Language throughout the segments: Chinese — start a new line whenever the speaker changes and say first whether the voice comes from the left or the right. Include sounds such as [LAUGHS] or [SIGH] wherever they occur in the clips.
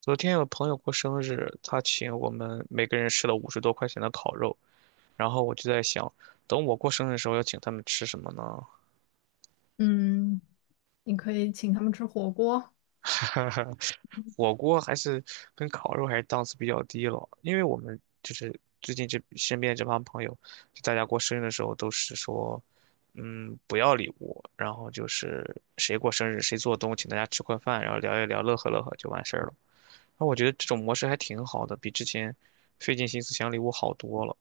right: 昨天有朋友过生日，他请我们每个人吃了50多块钱的烤肉，然后我就在想，等我过生日的时候要请他们吃什么呢？
left: 嗯，你可以请他们吃火锅。
right: [LAUGHS] 火锅还是跟烤肉还是档次比较低了，因为我们就是最近这身边这帮朋友，就大家过生日的时候都是说，不要礼物，然后就是谁过生日谁做东，请大家吃块饭，然后聊一聊，乐呵乐呵就完事儿了。那我觉得这种模式还挺好的，比之前费尽心思想礼物好多了。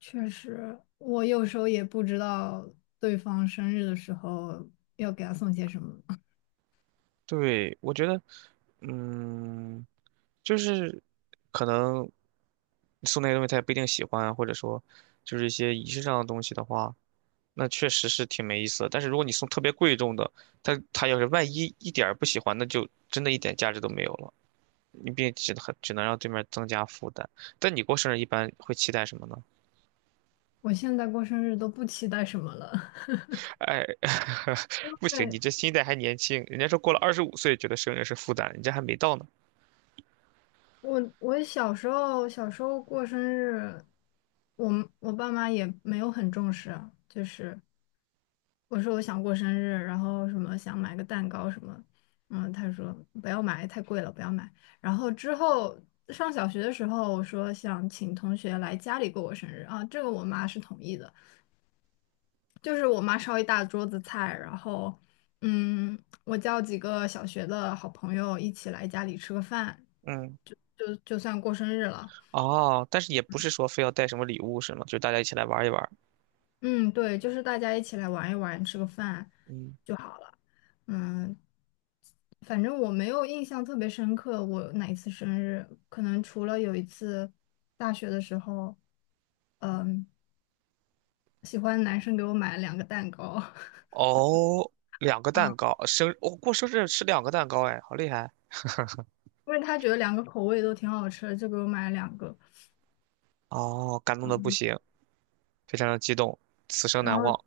left: 确实，我有时候也不知道对方生日的时候要给他送些什么。[LAUGHS]
right: 对，我觉得，嗯，就是可能送那个东西他也不一定喜欢，或者说就是一些仪式上的东西的话，那确实是挺没意思的，但是如果你送特别贵重的，他要是万一一点儿不喜欢，那就真的一点价值都没有了，你并只能让对面增加负担。但你过生日一般会期待什么呢？
left: 我现在过生日都不期待什么了。
right: 哎，[LAUGHS]
left: [LAUGHS]
right: 不行，你
left: 对，
right: 这心态还年轻，人家说过了25岁觉得生日是负担，你这还没到呢。
left: 我小时候过生日，我爸妈也没有很重视啊，就是我说我想过生日，然后什么想买个蛋糕什么，他说不要买，太贵了，不要买。然后之后上小学的时候，我说想请同学来家里过我生日啊，这个我妈是同意的，就是我妈烧一大桌子菜，然后嗯，我叫几个小学的好朋友一起来家里吃个饭，
right: 嗯。
left: 就算过生日了。
right: 哦，但是也不是说非要带什么礼物是吗？就大家一起来玩一玩。
left: 嗯，对，就是大家一起来玩一玩，吃个饭
right: 嗯，
left: 就好了。嗯，反正我没有印象特别深刻，我哪一次生日，可能除了有一次大学的时候，嗯，喜欢的男生给我买了两个蛋糕，[LAUGHS]
right: 哦，两个
left: 嗯，
right: 蛋糕，过生日吃两个蛋糕，哎，好厉害！
left: 因为他觉得两个口味都挺好吃的，就给我买了两个。
right: 哦，感动的不
left: 嗯。
right: 行，非常的激动，此生
left: 然
right: 难
left: 后
right: 忘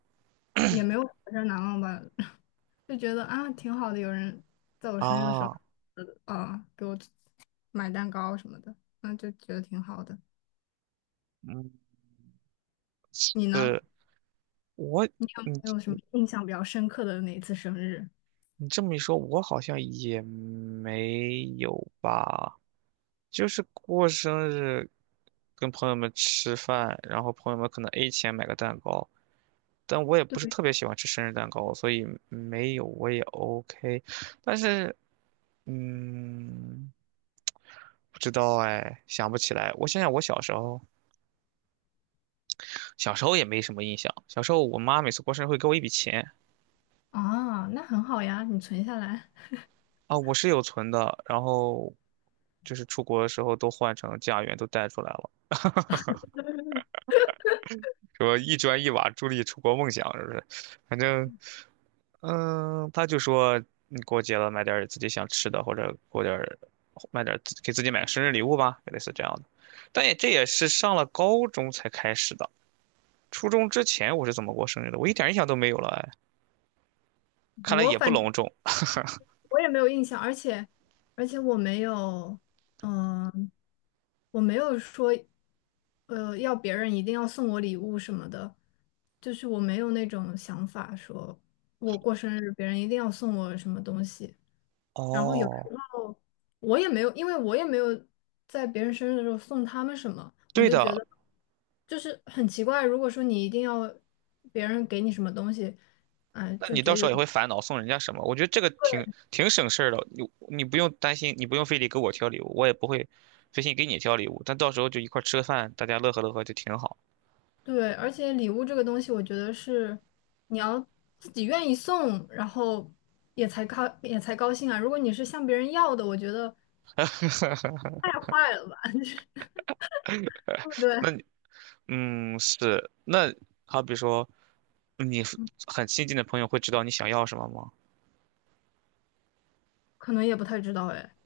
left: 也没有比较难忘吧，[LAUGHS] 就觉得啊挺好的，有人在我生日的时候，
right: 啊。
left: 呃给我买蛋糕什么的，那就觉得挺好的。
right: 嗯，
left: 你呢？
right: 是我，
left: 你有
right: 你
left: 没有什么印象比较深刻的哪一次生日？
right: 你这么一说，我好像也没有吧。就是过生日，跟朋友们吃饭，然后朋友们可能 A 钱买个蛋糕，但我也不是
left: 对
right: 特别喜欢吃生日蛋糕，所以没有我也 OK。但是，嗯，不知道哎，想不起来。我想想，我小时候，小时候也没什么印象。小时候我妈每次过生日会给我一笔钱。
left: 啊，那很好呀，你存下来。
right: 啊，我是有存的，然后就是出国的时候都换成家元都带出来了，说一砖一瓦助力出国梦想，是不是？反正。嗯，他就说你过节了，买点儿自己想吃的，或者过点儿买点儿自己买个生日礼物吧，类似这样的。这也是上了高中才开始的，初中之前我是怎么过生日的，我一点印象都没有了，哎，看来
left: 我
right: 也不
left: 反正
right: 隆重。
left: 我也没有印象，而且我没有，嗯、我没有说，要别人一定要送我礼物什么的，就是我没有那种想法说我过生日别人一定要送我什么东西。然后有时
right: 哦，
left: 候我也没有，因为我也没有在别人生日的时候送他们什么，我
right: 对
left: 就觉
right: 的，
left: 得就是很奇怪。如果说你一定要别人给你什么东西，
right: 那
left: 就
right: 你
left: 觉
right: 到
left: 得
right: 时
left: 有。
right: 候也
left: 点。
right: 会烦恼送人家什么？我觉得这个挺省事儿的，你不用担心，你不用非得给我挑礼物，我也不会费心给你挑礼物，但到时候就一块儿吃个饭，大家乐呵乐呵就挺好。
left: 对，而且礼物这个东西，我觉得是你要自己愿意送，然后也才高兴啊。如果你是向别人要的，我觉得太坏了吧，[LAUGHS] 就是对不
right: 那
left: 对？
right: 你。嗯，是。那好比说，你很亲近的朋友会知道你想要什么吗？
left: 可能也不太知道哎，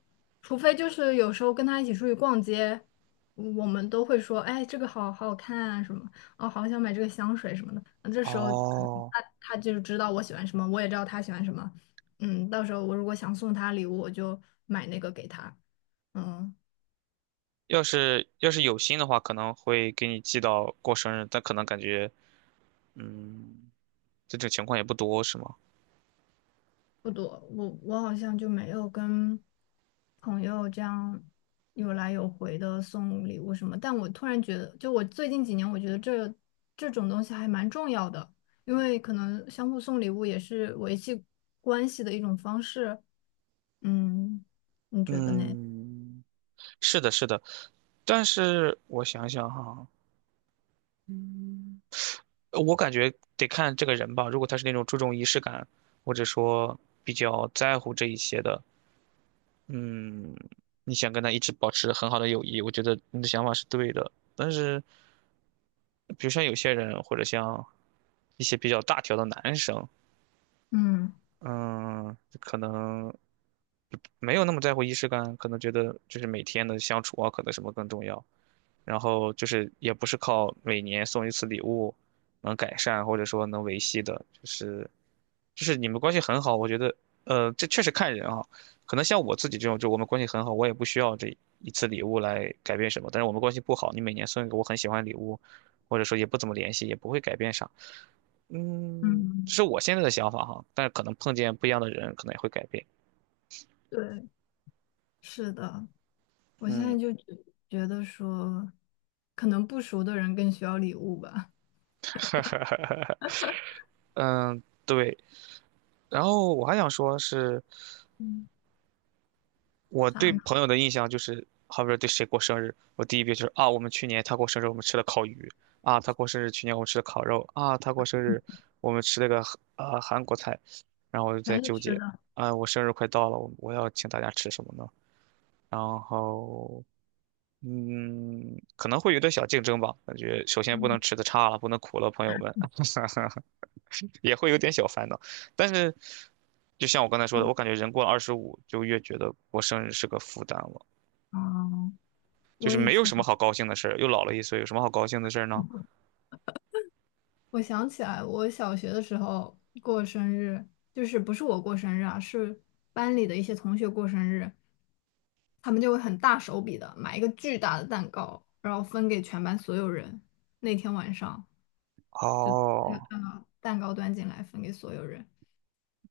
left: 除非就是有时候跟他一起出去逛街，我们都会说，哎，这个好好看啊什么，哦，好想买这个香水什么的。那这时候他
right: 哦，
left: 他就是知道我喜欢什么，我也知道他喜欢什么。嗯，到时候我如果想送他礼物，我就买那个给他。嗯。
right: 要是有心的话，可能会给你寄到过生日，但可能感觉，嗯，这种情况也不多，是吗？
left: 不多，我好像就没有跟朋友这样有来有回的送礼物什么。但我突然觉得，就我最近几年，我觉得这种东西还蛮重要的，因为可能相互送礼物也是维系关系的一种方式。嗯，你觉得呢？
right: 嗯，是的，是的。但是我想想哈，我感觉得看这个人吧。如果他是那种注重仪式感，或者说比较在乎这一些的，嗯，你想跟他一直保持很好的友谊，我觉得你的想法是对的。但是，比如像有些人，或者像一些比较大条的男生，
left: 嗯
right: 嗯，可能没有那么在乎仪式感，可能觉得就是每天的相处啊，可能什么更重要。然后就是也不是靠每年送一次礼物能改善或者说能维系的，就是你们关系很好，我觉得这确实看人啊，可能像我自己这种，就我们关系很好，我也不需要这一次礼物来改变什么，但是我们关系不好，你每年送一个我很喜欢的礼物，或者说也不怎么联系，也不会改变啥。嗯，
left: 嗯，
right: 这是我现在的想法哈，但是可能碰见不一样的人，可能也会改变。
left: 对，是的，我现
right: 嗯，
left: 在觉得说，可能不熟的人更需要礼物吧。
right: [LAUGHS] 嗯，对。然后我还想说是，
left: 嗯，
right: 我
left: 啥
right: 对
left: 呢？
right: 朋友的印象就是，好比说对谁过生日，我第一遍就是啊，我们去年他过生日，我们吃了烤鱼；啊，他过生日，去年我们吃了烤肉；啊，他过生日，我们吃了个韩国菜。然后我就在
left: 全是
right: 纠
left: 吃
right: 结，
left: 的。
right: 啊，我生日快到了，我要请大家吃什么呢？然后，嗯，可能会有点小竞争吧，感觉首先不能
left: 嗯。
right: 吃的差了，不能苦了朋友们，[LAUGHS] 也会有点小烦恼。但是，就像我刚才说的，我感觉人过了二十五，就越觉得过生日是个负担了。
left: 嗯，
right: 就是
left: 我以
right: 没有
left: 前，
right: 什么好高兴的事儿，又老了一岁，有什么好高兴的事儿呢？
left: 我想起来，我小学的时候过生日，就是不是我过生日啊，是班里的一些同学过生日，他们就会很大手笔的买一个巨大的蛋糕，然后分给全班所有人。那天晚上，嗯，
right: 哦，
left: 嗯蛋糕端进来分给所有人，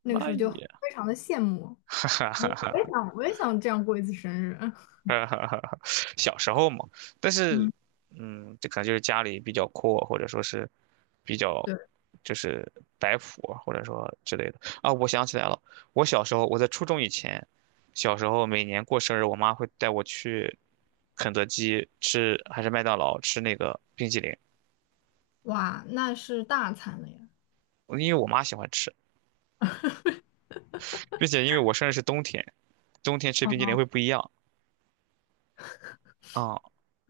left: 那个时
right: 那
left: 候就
right: 也，
left: 非常的羡慕，
right: [LAUGHS] 哈哈
left: 我也
right: 哈
left: 想，我也想这样过一次生日。[LAUGHS]
right: 哈哈哈，小时候嘛。但是，
left: 嗯，
right: 这可能就是家里比较阔，或者说是比较
left: 对，
right: 就是摆谱，或者说之类的啊。我想起来了，我小时候我在初中以前，小时候每年过生日，我妈会带我去肯德基吃，还是麦当劳吃那个冰淇淋，
left: 哇，那是大餐了呀。
right: 因为我妈喜欢吃，并且因为我生日是冬天。冬天吃冰激凌会不一样啊。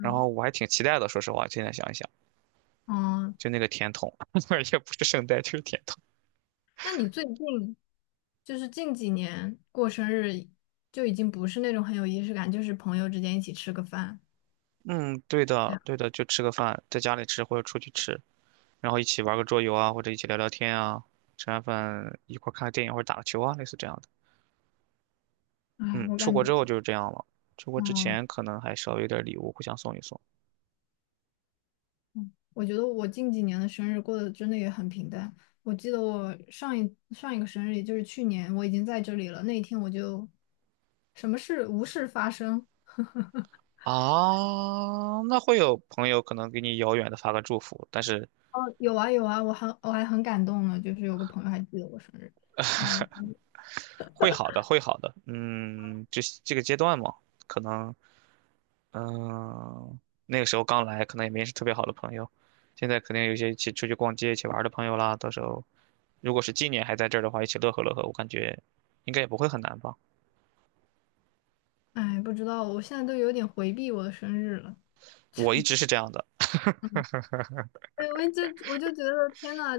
right: 然后我还挺期待的，说实话，现在想一想，
left: 嗯，
right: 就那个甜筒，[LAUGHS] 也不是圣代，就是甜筒。
left: 那你最近？就是近几年过生日就已经不是那种很有仪式感，就是朋友之间一起吃个饭
right: 嗯，对
left: 这
right: 的，
left: 样。
right: 对的，就吃个饭，在家里吃或者出去吃，然后一起玩个桌游啊，或者一起聊聊天啊，吃完饭一块儿看个电影或者打个球啊，类似这样的。
left: 哎，
right: 嗯，
left: 我
right: 出
left: 感
right: 国
left: 觉，
right: 之后就是这样了。出国之
left: 嗯，
right: 前可能还稍微有点礼物，互相送一送
left: 嗯我觉得我近几年的生日过得真的也很平淡。我记得我上一个生日，也就是去年，我已经在这里了。那一天我就什么事无事发生。[LAUGHS]
right: 啊。那会有朋友可能给你遥远的发个祝福，但是
left: 哦，有啊有啊，我还很感动呢，就是有个朋友还记得我生日。哦，
right: 会好的，会好的。嗯，这个阶段嘛，可能嗯，那个时候刚来，可能也没是特别好的朋友。现在肯定有一些一起出去逛街、一起玩儿的朋友啦。到时候，如果是今年还在这儿的话，一起乐呵乐呵，我感觉应该也不会很难吧。
left: 哎，不知道，我现在都有点回避我的生日了。
right: 我一
left: [LAUGHS]
right: 直是这样的，
left: 对，我就觉得天呐，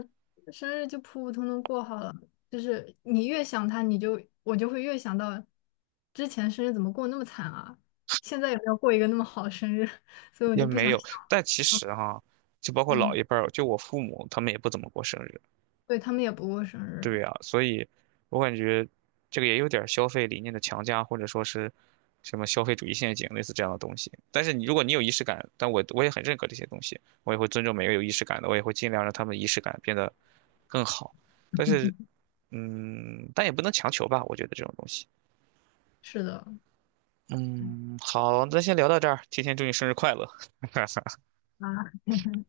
left: 生日就普普通通过好了。就是你越想他，我就会越想到之前生日怎么过那么惨啊，现在有没有过一个那么好的生日？[LAUGHS] 所以我
right: 也
left: 就不
right: 没
left: 想
right: 有。
left: 想了。
right: 但其实哈、就包括老
left: 嗯，
right: 一辈儿，就我父母，他们也不怎么过生日。
left: 对，他们也不过生日，
right: 对啊，所以我感觉这个也有点儿消费理念的强加，或者说是什么消费主义陷阱，类似这样的东西。但是你如果你有仪式感，但我也很认可这些东西，我也会尊重每个有仪式感的，我也会尽量让他们仪式感变得更好。但是，嗯，但也不能强求吧，我觉得这种东西。
left: 是的
right: 嗯，好，那先聊到这儿，提前祝你生日快乐。[LAUGHS]
left: 啊，[LAUGHS]